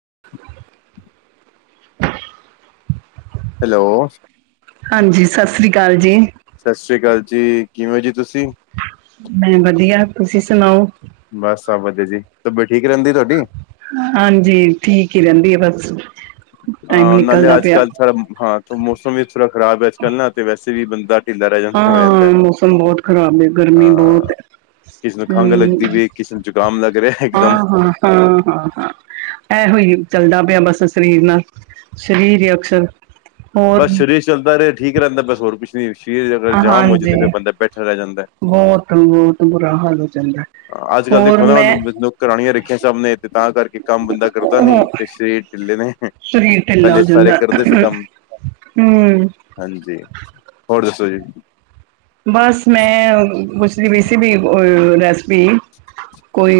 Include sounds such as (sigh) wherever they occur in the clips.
(inaudible) (inaudible) Hello ਹਾਂਜੀ ਸਤਿ ਸ੍ਰੀ ਅਕਾਲ ਜੀ ਸਤਿ ਸ੍ਰੀ ਅਕਾਲ ਜੀ ਕਿਵੇਂ ਜੀ ਤੁਸੀਂ ਮੈਂ ਵਧੀਆ ਤੁਸੀਂ ਸੁਣਾਓ ਬਸ ਸਭ ਵਧੀਆ ਜੀ ਤਬੀਅਤ ਠੀਕ ਰਹਿੰਦੀ ਤੁਹਾਡੀ ਹਾਂਜੀ ਠੀਕ ਹੀ ਰਹਿੰਦੀ ਆ ਬਸ ਹ ਹਾਂ ਨਾਲੇ ਅੱਜ ਕੱਲ੍ਹ ਹਾਂ ਮੌਸਮ ਵੀ ਥੋੜਾ ਖ਼ਰਾਬ ਹੈ ਅੱਜ ਕੱਲ੍ਹ ਨਾ ਤੇ ਵੈਸੇ ਵੀ ਬੰਦਾ ਢਿੱਲਾ ਰਹਿ ਜਾਂਦਾ ਹੋ ਹਾਂ ਜਾਂਦਾ ਹੈ। ਮੌਸਮ ਬਹੁਤ ਖ਼ਰਾਬ ਗਰਮੀ ਬਹੁਤ ਹਾਂ ਕਿਸੇ ਨੂੰ ਹੈ ਖੰਘ ਲੱਗਦੀ ਵੀ ਕਿਸੇ ਨੂੰ ਜ਼ੁਕਾਮ ਲੱਗ ਰਿਹਾ ਇੱਕਦਮ ਹਮ ਹਾਂ ਹਾਂ ਹਾਂ ਹਾਂ ਹਾਂ ਇਹੋ ਹੀ ਚੱਲਦਾ ਪਿਆ ਬਸ ਸਰੀਰ ਨਾਲ ਸਰੀਰ ਹੀ ਅਕਸਰ ਹੋਰ ਬਸ ਸਰੀਰ ਚੱਲਦਾ ਰਹੇ ਠੀਕ ਰਹਿੰਦਾ ਬਸ ਹੋਰ ਕੁ ਨੀ ਸਰੀਰ ਅਗਰ ਜਾਮ ਹੋ ਜਾਏ ਹਾਂਜੀ ਤੇ ਫਿਰ ਬੰਦਾ ਬੈਠਾ ਰਹਿ ਜਾਂਦਾ ਬਹੁਤ ਬਹੁਤ ਬੁਰਾ ਹਾਲ ਹੋ ਜਾਂਦਾ ਅੱਜ ਕੱਲ੍ਹ ਹੋਰ ਦੇਖੋ ਨਾ ਮੈਂ ਹੁਣ ਨੌਕਰਾਂ ਰੀਆਂ ਸ ਨੇ (unintelligible) ਤੇ ਤਾਂ ਕਰਕੇ ਕੰਮ ਬੰਦਾ ਕਰਦਾ ਨੀ ਉਹ ਤੇ ਸਰੀਰ ਢਿੱਲੇ ਨੇ ਸਰੀਰ ਢਿੱਲਾ ਹੋ ਪਹਿਲੇ ਸਾਰੇ ਜਾਂਦਾ ਕਰਦੇ ਸੀ ਕੰਮ ਹਮ ਹਾਂਜੀ ਹੋਰ ਦੱਸੋ ਜੀ ਬਸ ਮੈਂ ਪੁੱਛਦੀ ਪਈ ਸੀ ਵੀ ਹੋੈ (unintelligible) ਵੀ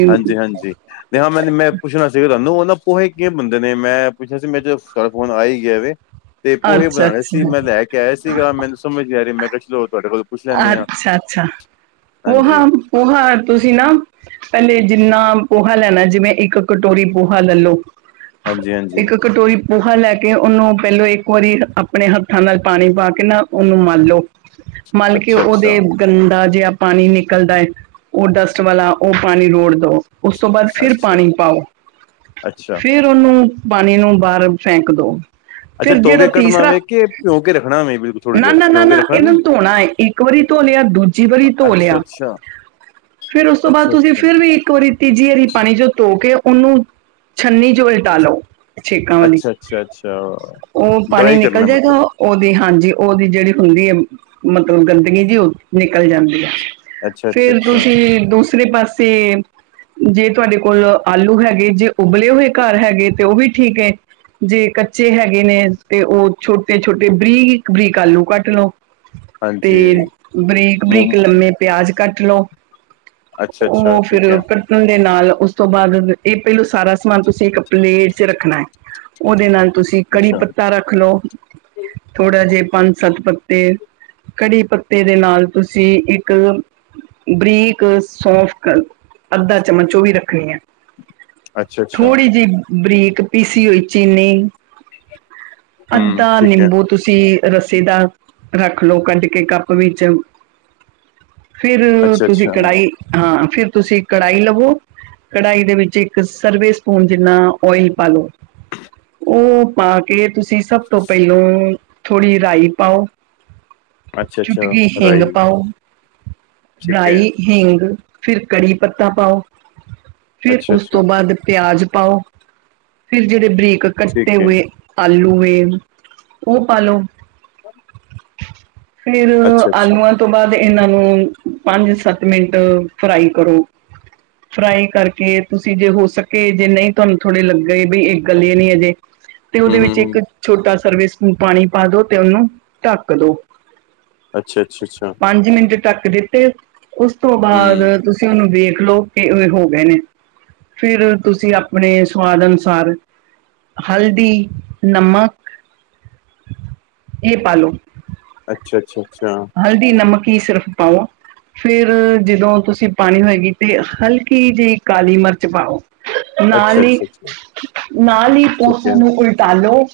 ਹਾਂਜੀ ਹਾਂਜੀ ਨ ਹਾਂ ਮੈਨੂੰ ਮੈਂ ਪੁੱਛਣਾ ਸੀਗਾ ਤੁਹਾਨੂੰ ਉਹ ਪੋਹੇ ਕਿਵੇ ਬੰਦੇ ਨੇ, ਮੈਂ ਪੁੱਛਿਆ ਸੀ ਮੇਰੇ ਚਾ ਫੋਨ ਆ ਹੀ ਗਿਆ ਵੈ। ਤੇ ਪੋਹੇ ਬਣਾਉਣੇ ਸੀ, ਮੈਂ ਲੈ ਕੇ ਆਇਆ ਸੀਗਾ, ਮੈਨੂੰ ਸਮਝ ਯ ਮੈਂ (unintelligible) ਲੈਂਦੇ ਆ ਅੱਛਾ-ਅੱਛਾ, ਹਾਂਜੀ, ਪੋਹਾ-ਪੋਹਾ ਤੁਸੀਂ ਨਾ ਪਹਿਲੇ ਜਿੰਨਾ ਪੋਹਾ ਲੈਣਾ ਜਿਵੇਂ ਇੱਕ ਕਟੋਰੀ ਪੋਹਾ ਲੈ ਲਓ ਹਾਂਜੀ- ਹਾਂਜੀ! ਪੌਹਾ ਲੈ ਕੇ ਉਹਨੂੰ ਪਹਿਲੋਂ ਇੱਕ ਵਾਰੀ ਆਪਣੇ ਹੱਥਾਂ ਨਾਲ ਪਾਣੀ ਪਾ ਕੇ ਨਾ ਉਹਨੂੰ ਮੰਲ ਲੋ ਮਤਲਬ ਕੇ ਉਹਦੇ ਅੱਛਾ-ਅੱਛਾ, ਗੰ ਦਾ ਜੇਹਾ ਪਾਣੀ ਨਿਕਲਦਾ ਹੈ ਉਹ ਡਸਟ ਵਾਲਾ ਉਹ ਪਾਣੀ ਰੋੜ ਦੋ ਉਸ ਤੋਂ ਬਾਅਦ ਫਿਰ ਅੱਛਾ, ਪਾਣੀ ਪਾਓ ਅੱਛਾ। ਫਿਰ ਉਹਨੂੰ ਪਾਣੀ ਨੂੰ ਬਾਹਰ ਫੈਂਕ ਦੋ ਅੱਛਾ ਧੋ ਕੇ ਕੱਢਨਾ ਵੇ ਕੇ, ਪਿੰਔ ਕੇ ਰੱਖਣਾ ਵੇ ਵਿ ਥੋੜ੍ਹੀ ਨਾ ਦੇਰ ਨਾ ਨਾ ਪਿੰਔ ਕੇ ਨਾ ਰੱਖਣਾ ਨਹੀਂ। ਇਹਨਾਂ ਨੂੰ ਧੋਣਾ ਏ, ਇੱਕ ਵਾਰੀ ਧੋ ਲਿਆ ਦੂਜੀ ਵਾਰੀ ਧੋ ਲਿਆ, ਅੱਛਾ-ਅੱਛਾ, ਫਿਰ ਉਸ ਤੋਂ ਬਾਅਦ ਤੁਸੀਂ ਅੱਛਾ-ਅੱਛਾ, ਅੱਛਾ-ਅੱਛਾ, ਫਿਰ ਵੀ ਇੱਕ ਵਾਰੀ ਤੀਜੀ ਹਾਰੀ ਪਾਣੀ ਜੋ ਧੋ ਕੇ ਉਹਨੂੰ ਛੰਨੀ ਜੋ ਲਟਾਾਲੋ। ਛੇਕਾਂ ਵਾਲੀ, ਅੱਛਾ ਅੱਛਾ ਅੱਛਾ ਅੱਛਾ ਔਹ ਪਾਣੀ ਡਰਾਈ ਨਿਕਲ ਕਰਨਾ ਜਾਏਗਾ ਮਤਲਬ ਉਹਦੀ ਹਾਂਜੀ ਉਹਦੀ ਜਿਹੜੀ ਹੁੰਦੀ ਏ ਮਤਲਬ ਗੰਦਗੀ ਜਿ ਉਹ ਨਿਕਲ ਜਾਂਦੀ ਆ। ਅੱਛਾ-ਅੱਛਾ, ਫੇਰ ਅੱਛਾ ਅੱਛਾ ਤੁਸੀਂ ਦੂਸਰੇ ਪਾਸੇ ਜੇ ਤੁਹਾਡੇ ਕੋਲ ਆਲੂ ਹੈਗੇ ਜੇ ਉਬਲੇ ਹੋਏ ਘਰ ਹੈਗੇ ਤੇ ਉਹ ਵੀ ਠੀਕ ਹੈ, ਜੇ ਕੱਚੇ ਹੈਗੇ ਨੇ ਤੇ ਉਹ ਛੋਟੇ- ਛੋਟੇ, ਬਰੀਕ- ਬਰੀਕ ਆਲੂ ਕੱਟ ਲਓ। ਤੇ ਹਾਂਜੀ ਬਰੀਕ, ਬਰੀਕ ਲੰਮੇ ਪਿਆਜ ਕੱਟ ਲਓ। ਅੱਛਾ-ਅੱਛਾ ਉਹ ਠੀਕ ਫਿਰ ਐ ਕੱਟਣ ਦੇ ਨਾਲ ਉਸ ਤੋਂ ਬਾਅਦ ਇਹ ਪਹਿਲੋਂ ਸਾਰਾ ਸਮਾਨ ਤੁਸੀਂ ਪਲੇਟ ਚ ਰੱਖਣਾ। ਉਹਦੇ ਨਾਲ ਤੁਸੀਂ ਕੜੀ ਅੱਛਾ, ਪੱਤਾ ਰੱਖ ਲਓ, ਥੋੜਾ ਜਿ ਪੰਜ, ਸੱਤ ਪ ਫੇਰ ਕੜੀ ਪੱਤੇ ਦੇ ਨਾਲ ਤੁਸੀਂ ਇੱਕ, ਬਰੀਕ ਸੌਫ ਅੱਧਾ ਚਮਚ ਉਹ ਵੀ ਰੱਖਣੀ ਹੈ। ਅੱਛਾ-ਅੱਛਾ ਥੋੜੀ ਜਿਹੀ ਬਰੀਕ ਪੀਸੀ ਹੋਈ ਚੀਨੀ ਅੱਧਾ ਨਿੰਬੂ ਤੁਸੀਂ ਰੱਸੀ ਦਾ, ਰੱਖ ਲਓ ਕੱਢ ਕੇ ਕੱਪ ਵਿੱਚ ਫਿਰ ਤੁਸੀਂ ਕੜਾਹੀ ਹਾਂ। ਫਿਰ ਤੁਸੀਂ ਕੜਾਹੀ ਲਵੋ, ਕੜਾਹੀ ਦੇ ਵਿੱਚ ਇੱਕ ਸਰਵੇ ਸਪੂਨ ਜਿੰਨਾ ਔਇਲ ਪਾ ਲਓ ਉਹ ਪਾ ਕੇ ਤੁਸੀਂ ਸਭ ਤੋਂ ਪਹਿਲੋਂ ਥੋੜ੍ਹੀ ਰਾਈ ਪਾਓ ਚੁਟਕੀ ਹਿੰਗ ਪਾਓ, ਗਾਈ, ਹਿੰਗ ਫਿਰ ਕੜੀ ਪੱਤਾ ਪਾਓ। ਫੇਰ ਉਸ ਤੋਂ ਬਾਅਦ ਪਿਆਜ ਪਾਓ ਫਿਰ ਜਿਹੜੇ ਬਰੀਕ ਕੱਟੇ ਹੋਏ ਆਲੂ ਤੇ ਉਹ ਪਾਲੋ। (inaudible) ਫਿਰ ਆਲੂਆਂ ਤੋਂ ਬਾਅਦ ਇਹਨਾਂ ਨੂੰ ਪੰਜ ਸੱਤ ਮਿੰਟ ਫਰਾਈ ਕਰੋ, ਫਰਾਈ ਕਰਕੇ ਤੁਸੀਂ ਜੇ ਹੋ ਸਕੇ ਜੇ ਨਹੀਂ ਤੁਹਾਨੂੰ ਥੋੜ੍ਹੇ ਲੱਗੇ ਵੀ ਇੱਕ ਗੱਲੇ ਇਹ ਨਹੀਂ ਅਜੇ ਤੇ ਉਹਦੇ ਵਿੱਚ ਇੱਕ ਛੋਟਾ, ਸਰਵੇ ਸਪੂਨ ਪਾਣੀ ਪਾਦੋ ਤੇ ਉਹਨੂੰ ਢੱਕ ਦੋ। ਅੱਛਾ-ਅੱਛਾ-ਅੱਛਾ। ਪੰਜ ਮਿੰਟ ਢੱਕ ਦਿੱਤੇ ਉਸ ਤੋਂ ਬਾਅਦ ਤੁਸੀਂ ਉਹਨੂੰ ਫੇਰ ਦੇਖ ਲਓ ਕਿ ਇਹ ਹੋ ਗਏ ਨੇ ਫਿਰ ਤੁਸੀਂ ਆਪਣੇ ਸਵਾਦ ਅਨੁਸਾਰ ਹਲਦੀ, ਨਮਕ ਇਹ ਪਾ ਲੋ। ਅੱਛਾ-ਅੱਛਾ। ਹਲਦੀ, ਨਮਕ। ਕੀ ਸਿਰਫ ਪਾਓ ਫਿਰ ਜਦੋਂ ਤੁਸੀਂ ਪਾਣੀ ਹੋਏਗੀ ਤੇ ਹਲਕੀ ਜਿਹੀ ਕਾਲੀ ਮਿਰਚ ਪਾਓ। ਨਾਲ ਈ ਨਾਲ ਈ ਪੋਹਾ ਨੂੰ ਉਲਟਾ ਲੋ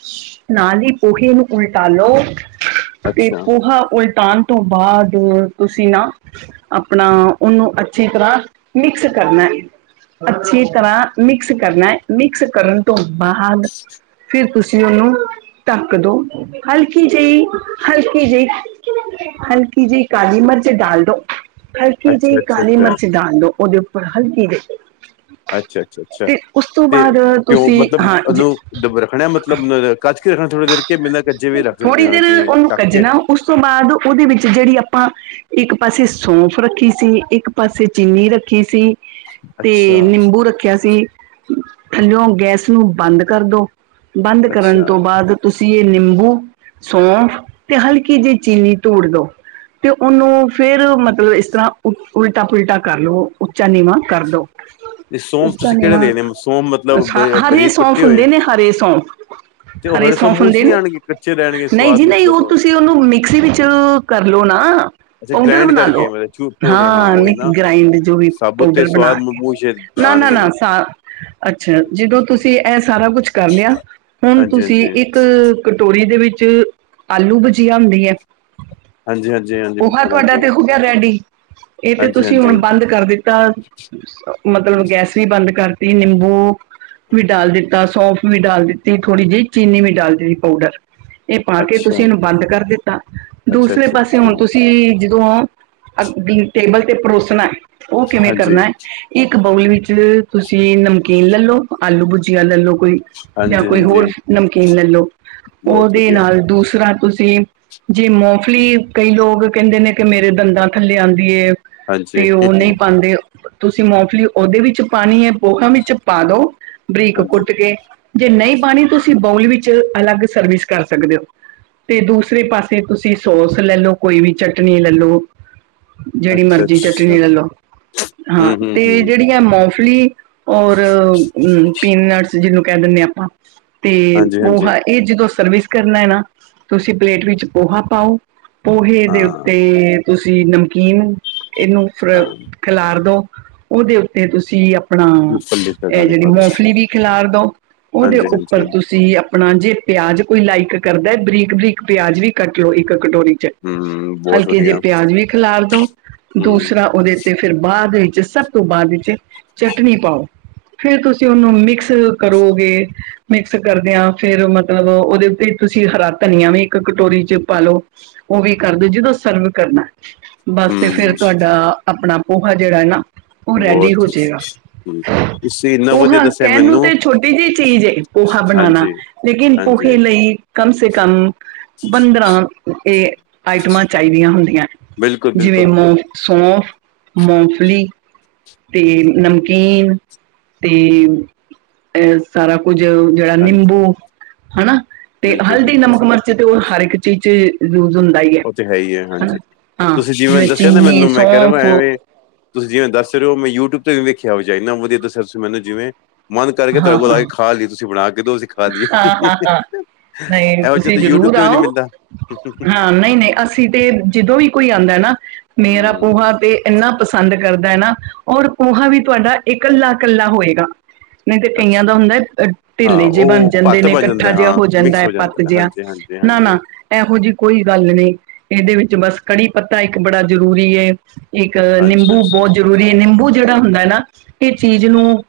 ਨਾਲ ਈ। ਉਹੀ ਨੂੰ ਉਲਟਾ ਲੌ। ਤੇ ਅੱਛਾ, ਪੋਹਾ ਉਲ ਟਣ ਤੋਂ ਬਾਅਦ ਤੁਸੀਂ ਨਾ ਆਪਣਾ ਉਹਨੂੰ ਅੱਛੀ ਤਰ੍ਹਾਂ ਮਿਕਸ ਕਰਨਾ, ਅੱਛੀ ਤਰ੍ਹਾਂ ਮਿਕਸ ਕਰਨਾ ਹੈ ਮਿਕਸ ਕਰਨ ਤੋਂ ਬਾਅਦ ਫਿਰ ਤੁਸੀਂ ਉਹਨੂੰ ਢੱਕ ਦੋ ਹਲਕੀ ਜਿਹੀ ਹਲਕੀ ਜਿਹੀ ਹਲਕੀ ਜਿਹੀ ਕਾਲੀ ਮਿਰਚ ਡਾਲ ਦੋ। ਹਲਕਿ ਅੱਛਾ, ਜੀ ਅੱਛਾ, ਕਾਲੀ ਅੱਛਾ। ਮਿਰਚ ਦਾਲ ਦੋ ਉਹਦੇ ਉੱਪਰ ਹਲਕੀ ਜੀ ਅੱਛਾ, ਅੱਛਾ, ਅੱਛਾ ਤੇ ਉਸ ਤੋਂ ਤੇ ਬਾਅਦ ਪਿਓ ਤੁਸੀਂ ਮਤਲਬ ਹਾਂ ਜ ਉਹਨੂੰ ਦਬ ਰੱਖਣਾ ਹੈ, ਮਤਲਬ ਨ ਕੱਜ ਕੇ ਰੱਖਣਾ ਥੋੜੀ ਦੇਰ ਕੇ ਬਿਨਾਂ ਕੱਜੇ ਵੀ ਰੱਖ ਸਕਦੇ ਥੋੜ੍ਹੀ ਹਾਂ ਦੇਰ ਜਿਵੇਂ ਉਹਨੂੰ ਢੱਕ ਕੇ? ਕੱਜਣਾ, ਉਸ ਤੋਂ ਬਾਅਦ ਉਹਦੇ ਵਿੱਚ ਜਿਹੜੀ ਆਪਾਂ ਇੱਕ ਇੱਕ ਪਾਸੇ ਸੌਂਫ ਰੱਖੀ ਸੀ, ਇੱਕ ਪਾਸੇ ਚੀਨੀ ਰੱਖੀ ਸੀ। ਤੇ ਅੱਛਾ, ਨਿੰਬੂ ਰੱਖਿਆ ਸੀ। ਥੱਲਿਓ ਗੈਸ ਨੂੰ ਬੰਦ ਕਰਦੋ। ਬੰਦ ਕਰਨ ਅੱਛਾ ਤੋਂ ਬਾਅਦ ਤੁਸੀਂ ਇਹ ਨਿੰਬੂ, ਸੌਂਫ ਤੇ ਹਲਕੀ ਜਿਹੀ ਚੀਨੀ ਤੋੜ ਦੋ ਤੇ ਉਹਨੂੰ ਫੇਰ ਮਤਲਬ ਇਸ ਤਰ੍ਹਾਂ ਉ ਉਲਟਾ ਪੁਲਟਾ ਕਰ ਲਉ ਉੱਚਾ ਨੀਵਾਂ ਕਰਦੋ। ਤੇ ਸੌਂਫ ਉੱਚਾ ਤੁਸੀਂ ਕਿਹੜੇ ਨੀਵਾਂ ਲੈਣੇ ਸੌਂਫ ਮਤਲਬ ਬ ਹਰੇ ਬਰੀਕ ਸੌਂਫ ਕੁੱਟੇ ਹੋਏ? ਹੁੰਦੇ ਨੇ ਹਰੇ ਸੌਂਫ। ਤੇ ਉਹ ਹਰੇ ਸੌਂਫ ਮੂੰਹ ਸੌਂਫਨ 'ਚ ਦੇ ਨਹੀਂ ਨੂੰ ਆਣਗੇ ਕੱਚੇ ਰਹਿਣਗੇ ਨਹੀਂ ਜੀ ਸਵਾਦ ਨਹੀਂ। ਉਹ ਮਤਲਬ ਤੁਸੀਂ ਉਹਨੂੰ ਮਿਕਸੀ ਵਿੱਚ ਕਰ ਲਓ ਨਾ ਅੱਛਾ ਪਾਊਡਰ ਗ੍ਰਾਇੰਡ ਬਣਾ ਕਰਕੇ ਲਓ ਮਤਲਬ ਚੂ ਪਾਊਡਰ ਹਾਂ ਉਹੀ ਮਿ ਨਾ ਗ੍ਰਾਇੰਡ ਜੋ ਵੀ ਸਾਬੁਤ ਤੇ ਪਾਊਡਰ ਬਣਾ ਸਵਾਦ ਕੇ। ਮੂੰਹ ਚ ਨਾ, ਨਾ, ਆਣਗੇ ਨਾ। ਸਾ ਅੱਛਾ ਜਦੋਂ ਤੁਸੀਂ ਇਹ ਸਾਰਾ ਕੁਛ ਕਰ ਲਿਆ ਹੁਣ ਹਾਂਜੀ ਤੁਸੀਂ ਹਾਂਜੀ ਇੱਕ ਕਟੋਰੀ ਦੇ ਵਿੱਚ ਜ ਆਲੂ ਵਜੀਆ ਹੁੰਦੀ ਹੈ। ਹਾਂਜੀ ਹਾਂਜੀ ਹਾਂਜੀ ਪੋਹਾ ਬਿਲਕੁਲ ਤੁਹਾਡਾ ਆਂਦੀ ਹੈ ਤੇ ਹੋ ਗਿਆ ਰੈਡੀ। ਇਹ ਤੇ ਹਾਂਜੀ ਤੁਸੀਂ ਹੁਣ ਹਾਂਜੀ ਬੰਦ ਕਰ ਦਿੱਤਾ ਮਤਲਬ ਗੈਸ ਵੀ ਬੰਦ ਕਰ ਨਿੰਬੂ ਵੀ ਡਾਲ ਦਿੱਤਾ। ਸੌਫ ਵੀ ਡਾਲ ਦਿੱਤੀ। ਥੋੜ੍ਹੀ ਜਿਹੀ ਚੀਨੀ ਵੀ ਡਾਲ ਦੀ ਪਾਊਡਰ। ਇਹ ਪਾ ਕੇ ਤੁਸੀਂ ਅੱਛਾ ਇਹਨੂੰ ਬੰਦ ਕਰ ਦਿੱਤਾ। ਅੱਛਾ ਦੂਸਰੇ ਅੱਛਾ ਪਾਸੇ ਅੱਛਾ ਹੁਣ ਤੁਸੀਂ ਹੂੰ, ਟੇਬਲ ਤੇ ਪਰੋਸਣਾ ਹੈ। ਉਹ ਕਿਵੇਂ ਹਾਂਜੀ ਕਰਨਾ। ਇੱਕ ਕੋਲੀ ਵਿੱਚ ਤੁਸ ਈ ਨਮਕੀਨ ਲਲੋ। ਆਲੂ ਭੁਜੀਆ ਲੈ ਲਓ ਕੋਈ। ਜਾਂ ਹਾਂਜੀ ਕੋਈ ਹਾਂਜੀ ਹੋਰ ਨਮਕੀਨ ਲੈ ਲਉ ਬਹੁਤ ਉਹਦੇ ਵਧੀਆ ਨਾਲ ਦੂਸਰੇ ਤਾਂ ਤੁਸੀਂ ਜੇ ਮੋਫਲੀ ਕਈ ਲੋਕ ਕਹਿੰਦੇ ਨੇ ਕਿ ਮੇਰੇ ਦੰਦਾਂ ਥੱਲੇ ਆਉਂਦੀ ਐ। ਹਾਂਜੀ ਤੇ ਉਹ ਨਹੀਂ ਹਾਂਜੀ ਪਾਂਦੇ। ਤੁਸੀਂ ਮੌ ਉਹਦੇ ਵਿੱਚ ਪਾਣੀ ਹੈ। ਪੋਹਾ ਵਿੱਚ ਪਾ ਦਉ। ਬਰੀਕ ਅੱਛਾ ਕੁੱਟ ਕੇ ਜੇ ਨਹੀਂ ਪਾਣੀ ਤੁਸੀਂ ਤੁਸੀਂ ਬੋਲ ਵਿੱਚ ਅਲੱਗ ਸਰਵਿਸ ਕਰ ਸਕਦੇ ਹੋ ਤੇ ਦੂਸਰੇ ਪਾਸੇ ਤੁਸੀਂ ਸੋਸ ਲੈ ਲਓ ਕੋਈ ਵੀ ਚਟਨੀ ਲੈ ਲਓ। ਜਿਹੜੀ ਅੱਛਾ ਮਰਜ਼ੀ ਚਟਣੀ ਅੱਛਾ ਲੈ ਲੋ ਹਾਂ ਹੂੰ ਹੂੰ ਤੇ ਹੂੰ ਜਿਹੜੀਆਂ ਮੋ ਫਲੀ ਔਰ ਪੀਨਟਸ। ਜਿਹਨੂੰ ਕਹਿ ਦਿਨੇ ਆਪਾਂ। ਤੇ ਹਾਂਜੀ ਉਹ ਹਾਂਜੀ ਹ ਇਹ ਜਦੋਂ ਸਰਵਿਸ ਕਰਨਾ ਨਾ ਤੁਸੀਂ ਪਲੇਟ ਵਿੱਚ ਪੋਹਾ ਪਾਓ। ਪੋਹੇ ਹਾਂ ਦੇ ਉੱਤੇ ਤੁਸੀਂ ਨਮਕੀਨ ਇਹਨੂੰ ਫਿਰ ਹਾਂ ਖਿਲਾਰ ਦੋ। ਉਹਦੇ ਉੱਤੇ ਤੁਸੀਂ। ਆਪਣਾ ਮੂੰਗਫਲੀ ਦੇ ਇਹ ਦਾਣੇ ਜਿਹੜੀ ਪਾ ਦੋ ਮੋਫਲੀ ਵੀ ਖਿਲਾਰ ਦੋ ਉਹਦੇ ਹਾਂਜੀ ਉੱਪ ਪਰ ਹਾਂਜੀ ਤੁਸੀਂ ਆਪਣਾ ਜੇ ਪਿਆਜ਼ ਕੋਈ ਲਾਈਕ ਕਰਦਾ ਬਰੀਕ ਬਰੀਕ ਪਿਆਜ਼ ਵੀ ਕੱਟ ਲਓ ਇੱਕ। ਕਟੋਰੀ ਚ ਹੂੰ ਬਹੁਤ ਹਲਕੇ ਜੇ ਵਧੀਆ ਪਿਆਜ ਵੀ ਖਿਲਾਰ ਦੋ ਹੂੰ ਦੂਸਰਾ ਉਹਦੇ ਤੇ ਫਿਰ ਬਾਅਦ ਵਿੱਚ ਸਭ ਤੋਂ ਬਾਅਦ ਵਿੱਚ ਚਟਨੀ ਪਾਓ ਫਰ ਤੁਸੀਂ ਉਹਨੂੰ ਮਿਕਸ ਕਰੋਗੇ। ਮਿਕਸ ਕਰਦੇਿਆਂ ਫਿਰ ਮਤਲਬ ਉਹਦੇ ਉੱਤੇ ਤੁਸੀਂ ਹਰਾ ਧਨੀਆ ਵੀ ਇੱਕ ਕਟੋਰੀ ਚ ਪਾ ਲਓ ਉਹ ਵੀ ਕਰ ਦਿਓ ਜਿਦੋਂ ਸਰਵ ਕਰਨਾ। ਬਸ ਤੇ ਫੇਰ ਹੂੰ ਤੁਹਾਡਾ ਆਪਣਾ ਪੋਹਾ ਜਿਹੜਾ ਨਾ ਉਹ ਰੈਡੀ ਹੋ ਬਹੁਤ ਜੇਗਾ ਤੁਸੀਂ ਇੰਨਾ ਵਧੀਆ ਪੋਹਾ ਦੱਸਿਆ ਕਹਿਣ ਨੂੰ ਮੈਨੂੰ ਤੇ ਛੋਟੀ ਜਿਹੀ ਚੀਜ਼ ਏ ਪੋਹਾ ਬਣਾਉਣਾ ਹਾਂਜੀ ਲੇਕਿਨ ਹਾਂਜੀ, ਪੋਹੇ ਲਈ ਕਮ ਸੇ ਕਮ ਬਦਰਾਂ। ਇਹ ਆਈਟਮਾਂ ਚਾਹੀਦੀਆਂ ਹੁੰਦੀਆਂ। ਜਿਵੇਂ ਬਿਲਕੁਲ-ਬਿਲਕੁਲ, ਮ ਸੋਫ ਮੂੰਫਲੀ ਤੇ ਨਮਕੀਨ ਤੇ ਅ ਸਾਰਾ ਕੁੱਝ ਜਿਹੜਾ ਨਿੰਬੂ ਹਾਂਜੀ, ਹਨਾ ਤੇ ਹਲਦੀ ਬਿਲਕੁਲ-ਬਿਲਕੁਲ, ਨਮਕ ਮਿਰਚ ਤੇ ਉਹ ਹਰ ਇੱਕ ਚੀਜ਼। ਯੂਜ ਹੁੰਦਾ ਹੀ ਉਹ ਤੇ ਹੈ ਹੀ ਹੈ ਹਨਾ ਹਾਂਜੀ ਹਾਂ ਤੁਸੀਂ ਜਿਵੇਂ ਦੱਸਿਆ ਨਾ ਚੀਨੀ ਮੈਨੂੰ ਮੈਂ ਕ ਸੌਂਫ ਐਵੇਂ ਤੁਸੀਂ ਜਿਵੇਂ ਦੱਸ ਚ ਮੈਂ ਯੂਟਿਊਬ ਵੀੇਖਿਆ ਹੋਵੇ ਇਨਾ ਵੀਆ ਦੱਸ ਤੁ ਮੈਨੂੰ ਜਿਵੇਂ ਮਨ ਕਰਕੇ ਤੜ ਹਾਂ ਕੋਲ ਲ ਹਾਂ ਕੇ ਖਾ ਲਈ ਤੁਸੀਂ ਬਣਾ ਕੇਸੀ ਖਾਏ ਹਾਂ ਹਾਂ ਹਾਂ ਨਹੀਂ ਇਹੋ ਤੁਸੀਂ ਜਿਹੇ ਯੂਟਿਊਬ ਤੇ ਵੀ ਨਹੀਂ ਮਿਲਦਾ। ਨੇ ਅਸੀਂ ਤੇ ਜਦੋਂ ਵੀ ਕੋਈ ਆਉਂਦਾ ਨਾ ਮੇਰਾ ਹੂੰ, ਪੂਹਾ ਤੇ ਇੰਨਾ ਪਸੰਦ ਪਸੰਦ ਕਰਦਾ ਹੈ ਨਾ ਔਰ ਪੋਹਾਾਂ ਵੀ ਤੁਹਾਡਾ ਇਕੱਲਾ ਇਕੱਲਾ ਹੋਏਗਾ। ਨਹੀਂ ਤੇ ਕਈਆਂ ਦਾ ਅੱਛਾ ਹੁੰਦਾ ਹਾਂ ਢਿੱਲੇ ਜੇ ਬਣ ਉਹ ਜਾਂਦੇ ਭੱਤ ਨੇ ਬਣ ਜਾਂਦਾ ਇਕੱਠਾ ਹੈ, ਜਿਹਾ ਹਾਂ ਹੋ ਜਾਂਦਾ ਮਿਕਸ ਹੈ ਪਤ ਜਿਹਾ ਨਾ ਨਾ ਹਾਂਜੀ-ਹਾਂਜੀ-ਹਾਂਜੀ, ਇਹੋ ਜਿਹੀ ਕੋਈ ਗੱਲ ਨਹੀਂ ਇਹਦੇ ਵਿੱਚ ਬਸ ਕੜੀ ਪੱਤਾ ਇੱਕ ਬੜਾ ਜ਼ਰੂਰੀ ਏ। ਇੱਕ ਨਿੰਬੂ ਹਾਂਜੀ-ਹਾਂਜੀ, ਬਹੁਤ ਜ਼ਰੂਰੀ ਏ ਨਿੰਬੂ ਜਿਹੜਾ ਹੁੰਦਾ ਨਾ ਇਹ ਚੀਜ਼ ਨੂੰ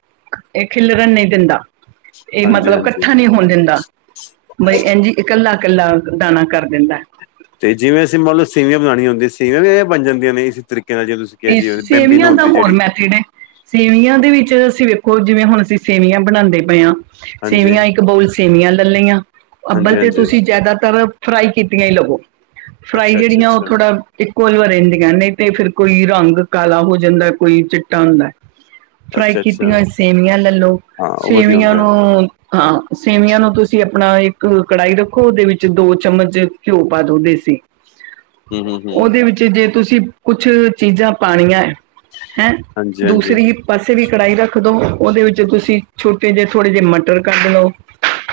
ਖਿਲਰਣ ਨਹੀਂ ਦਿੰਦਾ। ਇਹ ਮਤਲਬ ਹਾਂਜੀ-ਹਾਂਜੀ। ਇਕੱਠਾ ਨਹੀਂ ਹੋਣ ਦਿੰਦਾ, ਬਈ ਇੰਝੀ ਇਕੱਲਾ ਇਕੱਲਾ ਦਾਣਾ ਕਰ ਦਿੰਦਾ। ਤੇ ਜਿਵੇਂ ਅਸੀਂ ਮੰਨ ਲਓ ਸੇਵੀਆਂ ਬਣਾਣੀਆਂ ਹੁੰਦੀਆ ਸੀ। ਵੇ ਵੀ ਇਹ ਬਣ ਜਾਂਦੀਆਂ ਨੇ ਇਸੇ ਤਰੀਕੇ ਨਾਲ ਜਿਵੇਂ ਤੁਸੀਂ ਕਿਹਾ ਇਸ ਜੀ ਬੈਂਬੀਨੋ ਸੇਵੀਆਂ ਦਾ ਹੁੰਦੀ ਹੋਰ ਜਿਹੜੀ ਮੈਥਡ ਹੈ, ਸੇਵੀਆਂ ਦੇ ਵਿੱਚ ਤੁਸੀਂ ਵੇਖੋ ਜਿਵੇਂ ਹੁਣ ਅਸੀਂ ਸੇਵੀਆਂ ਬਣਾਂਦੇ ਪਏ ਆ ਹਾਂਜੀ। ਸੇਵੀਆਂ ਇੱਕ ਬਾਊਲ ਸੇਵੀਆਂ ਲੈ ਲਈਆਂ, ਅੱਬਲ ਤੇ ਹਾਂਜੀ-ਹਾਂਜੀ, ਤੁਸੀਂ ਜਿਆਦਾਤਰ ਫਰਾਈ ਕੀਤੀਆਂ ਹੀ ਲਵੋ। ਫਰਾਈ ਜਿਹੜੀਆਂ ਉਹ ਅੱਛਾ-ਅੱਛਾ-ਅੱਛਾ, ਥੋੜਾ ਇੱਕੋ ਜੇ ਵਾਰ ਰਹਿੰਦੀਆਂ ਨੇ। ਤੇ ਫਿਰ ਕੋਈ ਰੰਗ ਕਾਲਾ ਹੋ ਜਾਂਦਾ, ਕੋਈ ਚਿੱਟਾ ਹੁੰਦਾ। ਫਰਾਈ ਕੀਤੀਆਂ ਅੱਛਾ-ਅੱਛਾ, ਹੋਈ ਸੇਵੀਆਂ ਲੈਲੋ ਹਾਂ ਉਹ ਵਧੀਆ ਸੇਵੀਆਂ ਹੁੰਦਾ। ਨੂੰ ਹਾਂ ਸੇਵੀਆਂ ਨੂੰ ਤੁਸੀਂ ਆਪਣਾ ਇੱਕ ਕੜਾਹੀ ਰੱਖੋ, ਉਹਦੇ ਵਿੱਚ ਦੋ ਚਮਚ ਘਿਓ ਪਾ ਦੋ ਦੇਸੀ। ਹੂੰ, ਹੂੰ, ਹੂੰ। ਉਹਦੇ ਵਿੱਚ ਜੇ ਤੁਸੀਂ ਕੁਛ ਕੁਛ ਚੀਜ਼ਾਂ ਪਾਣੀਐ। ਹੈਂ ਹਾਂਜੀ-ਹਾਂਜੀ, ਦੂਸਰੀ ਹੀ ਪਾਸੇ ਵੀ ਕੜਾਹੀ ਰੱਖਦੋ। ਉਹਦੇ ਵਿੱਚ ਤੁਸੀਂ ਛੋਟੇ ਜਿਹੇ ਥੋੜੇ ਜਿਹੇ ਮਟਰ ਕੱਢ ਲਓ।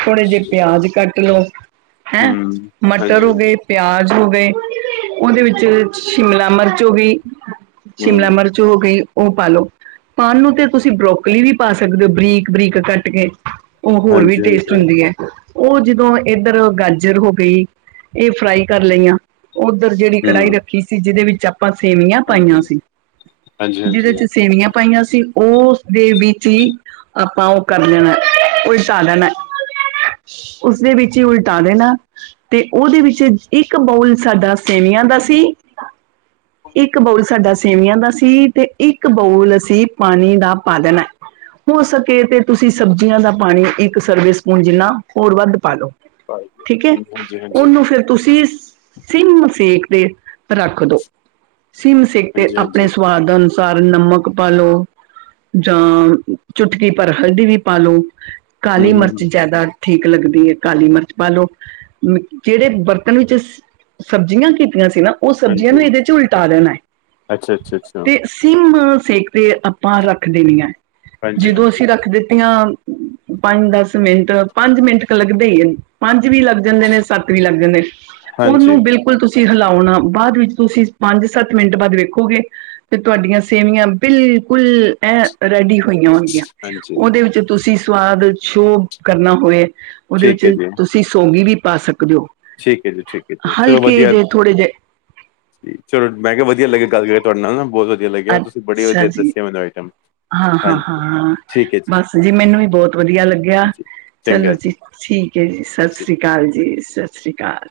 ਥੋੜੇ ਜਿਹੇ ਪਿਆਜ ਕੱਟ ਲੋ ਹੈਂ ਹੂੰ, ਮਟਰ ਹੋ ਹਾਂਜੀ-ਹਾਂਜੀ, ਗਏ ਪਿਆਜ ਹੋ ਗਏ ਉਹਦੇ ਵਿੱਚ ਸ਼ਿਮਲਾ ਮਿਰਚ ਜੋ ਵੀ ਸ਼ਿਮਲਾ ਹੂੰ, ਮਿਰਚ ਹੋ ਗਈ। ਉਹ ਪਾ ਲਓ ਪਾਣ ਨੂੰ ਤੇ ਤੁਸੀਂ ਬਰੋਕਲੀ ਵੀ ਪਾ ਸਕਦੇ ਹੋ ਬਰੀਕ -ਬਰੀਕ ਕੱਟ ਕੇ। ਉਹ ਹੋਰ ਵੀ ਟੇਸਟ ਹਾਂਜੀ-ਹਾਂਜੀ, ਹੁੰਦੀ ਐ। ਉਹ ਜਦੋਂ ਇੱਧਰ ਗਾਜਰ ਹੋ ਗਈ, ਇਹ ਫਰਾਈ ਕਰ ਲਈਆਂ। ਉੱਧਰ ਜਿਹੜੀ ਕੜਾਈ ਹੂੰ, ਹਾਂਜੀ-ਹਾਂਜੀ, ਰੱਖੀ ਸੀ ਜਿਹਦੇ ਵਿੱਚ ਆਪਾਂ ਸੇਵੀਆਂ ਪਾਈਆਂ ਸੀ, ਜਿਹਦੇ ਹਾਂਜੀ-ਹਾਂਜੀ, ਚ ਸੇਵੀਆਂ ਪਾਈਆਂ ਸੀ ਉਸਦੇ ਵਿੱਚ ਹੀ ਆਪਾਂ ਉਹ ਕਰ ਲੈਣਾ ਉਲਟਾ ਲੈਣਾ ਉਸਦੇ ਵਿੱਚ ਹੀ ਉਲਟਾ ਦੇਣਾ ਤੇ ਉਹਦੇ ਵਿੱਚ ਇੱਕ ਬੋਊਲ ਸਾਡਾ ਸੇਵੀਆਂ ਦਾ ਸੀ ਇੱਕ ਬਾਊਲ ਸਾਡਾ ਸੇਵੀਆਂ ਦਾ ਸੀ ਤੇ ਇੱਕ ਬਾਊਲ ਅਸੀਂ ਪਾਣੀ ਦਾ ਪਾ ਦੇਣਾ ਹੈ ਹੋ ਸਕੇ ਤੇ ਤੁਸੀਂ ਸਬਜ਼ੀਆਂ ਦਾ ਪਾਣੀ ਇੱਕ ਸਰਵੇ ਸਪੂਨ ਜਿੰਨਾ ਹੋਰ ਵੱਧ ਪਾ ਲਓ ਠੀਕ ਹੈ ਹਾਂਜੀ-ਹਾਂਜੀ, ਉਹਨੂੰ ਫੇਿਰ ਤੁਸੀਂ ਸਿਮ ਸੇਖ ਰੱਖ ਦੋ ਸਿਮ ਸਿੱਕ ਤੇ ਆਪਣੇ ਹਾਂਜੀ-ਹਾਂਜੀ, ਸਵਾਦ ਅਨੁਸਾਰ ਅਨੁਸਾਰ ਨਮਕ ਪਾਾਲੋ ਜਾਂ ਚੁਟਕੀ ਭਰ ਹਲਦੀ ਵੀ ਪਾਾਲਓ ਕਾਲੀ ਮਿਰਚ ਹੂੰ-ਹੂੰ-ਹੂੰ, ਜ਼ਿਆਦਾ ਠੀਕ ਲੱਗਦੀ ਹੈ ਕਾਲੀ ਮਿਰਚ ਪਾ ਲਓ ਜਿਹੜੇ ਬਰਤਨ ਵਿੱਚ ਸਬਜ਼ੀਆਂ ਕੀਤੀਆਂ ਸੀ ਨਾ ਉਹ ਸਬਜ਼ੀਆਂ ਹਾਂਜੀ, ਨੂੰ ਇਹਦੇ ਪਾਂ ਦੇਣਾ ਹੈ ਅੱਛਾ-ਅੱਛਾ-ਅੱਛਾ, ਤੇ ਸੀਮ ਸੇਕ ਦੇ ਆਪਾਂ ਰੱਖਦੇ ਨੀ ਹ ਜਦੋਂ ਹਾਂਜੀ-ਹਾਂਜੀ, ਅਸੀਂ ਰੱਖ ਦਿੱਤੀਆਂ ਪੰਜ ਦਸ ਮਿੰਟ ਪੰਜ ਮਿੰਟ ਲੱਗਦੇ ਹੀ ਪੰਜ ਵੀ ਲੱਗ ਜਾਂਦੇ ਨੇ ਸੱਤ ਵੀ ਲੱਗ ਜਾਂਦੇ ਉਹਨੂੰ ਹਾਂਜੀ-ਹਾਂਜੀ, ਬਿਲਕੁਲ ਤੁਸੀਂ ਤੁਸੀਂ ਹਿਲਾਉਣਾ ਬਾਅਦ ਵਿੱਚ ਤੁਸੀਂ ਪੰਜ ਸੱਤ ਮਿੰਟ ਬਾਅਦ ਵੇਖੋਗੇ ਤੇ ਤੁਹਾਡੀਆਂ ਸੇਵੀਆਂ ਬਿਲਕੁਲ ਐ ਰੈਡੀ ਹੋਈਆਂ ਹੋਣਗੀਆਂ ਉਹਦੇ ਵਿੱਚ ਤੁਸੀਂ ਬਾਦ ਚ ਸ਼ੋਅ ਕਰਨਾ ਹੋਵੇ ਉਹਦੇ ਵਿੱਚ ਠੀਕ ਹੈ ਜੀ, ਤੁਸੀਂ ਸੌਗੀ ਵੀ ਪਾ ਸਕਦੇ ਦੋ ਠੀਕ ਹੈ ਜੀ, ਠੀਕ ਹੈ ਜੀ, ਚਲੋ ਹਲਕੇ ਵਧੀਆ ਜਿਹੇ ਥੋੜੇ ਜਿਹੇ ਜੀ। ਚਲੋ ਮੈਂ ਕਿਹਾ ਵਧੀਆ ਲੱਗਿਆ ਗੱਲ ਕਰਕੇ ਤੁਹਾਡੇ ਨਾਲ ਨਾ ਬਹੁਤ ਵਧ ਅੱਛਾ ਜੀ ਹਾਂ ਹਾਂ ਹਾਂਜੀ, ਹਾਂ ਠੀਕ ਹੈ ਬਸ ਜੀ ਮੈਨੂੰ ਵੀ ਬਹੁਤ ਵਧੀਆ ਲੱਗਿਆ, ਜੀ ਚਲੋ ਚੰਗਾ ਜੀ ਠੀਕ ਏ ਜੀ ਸਤਿ ਸ੍ਰੀ ਅਕਾਲ ਜੀ ਸਤਿ ਸ਼੍ਰੀ ਅਕਾਲ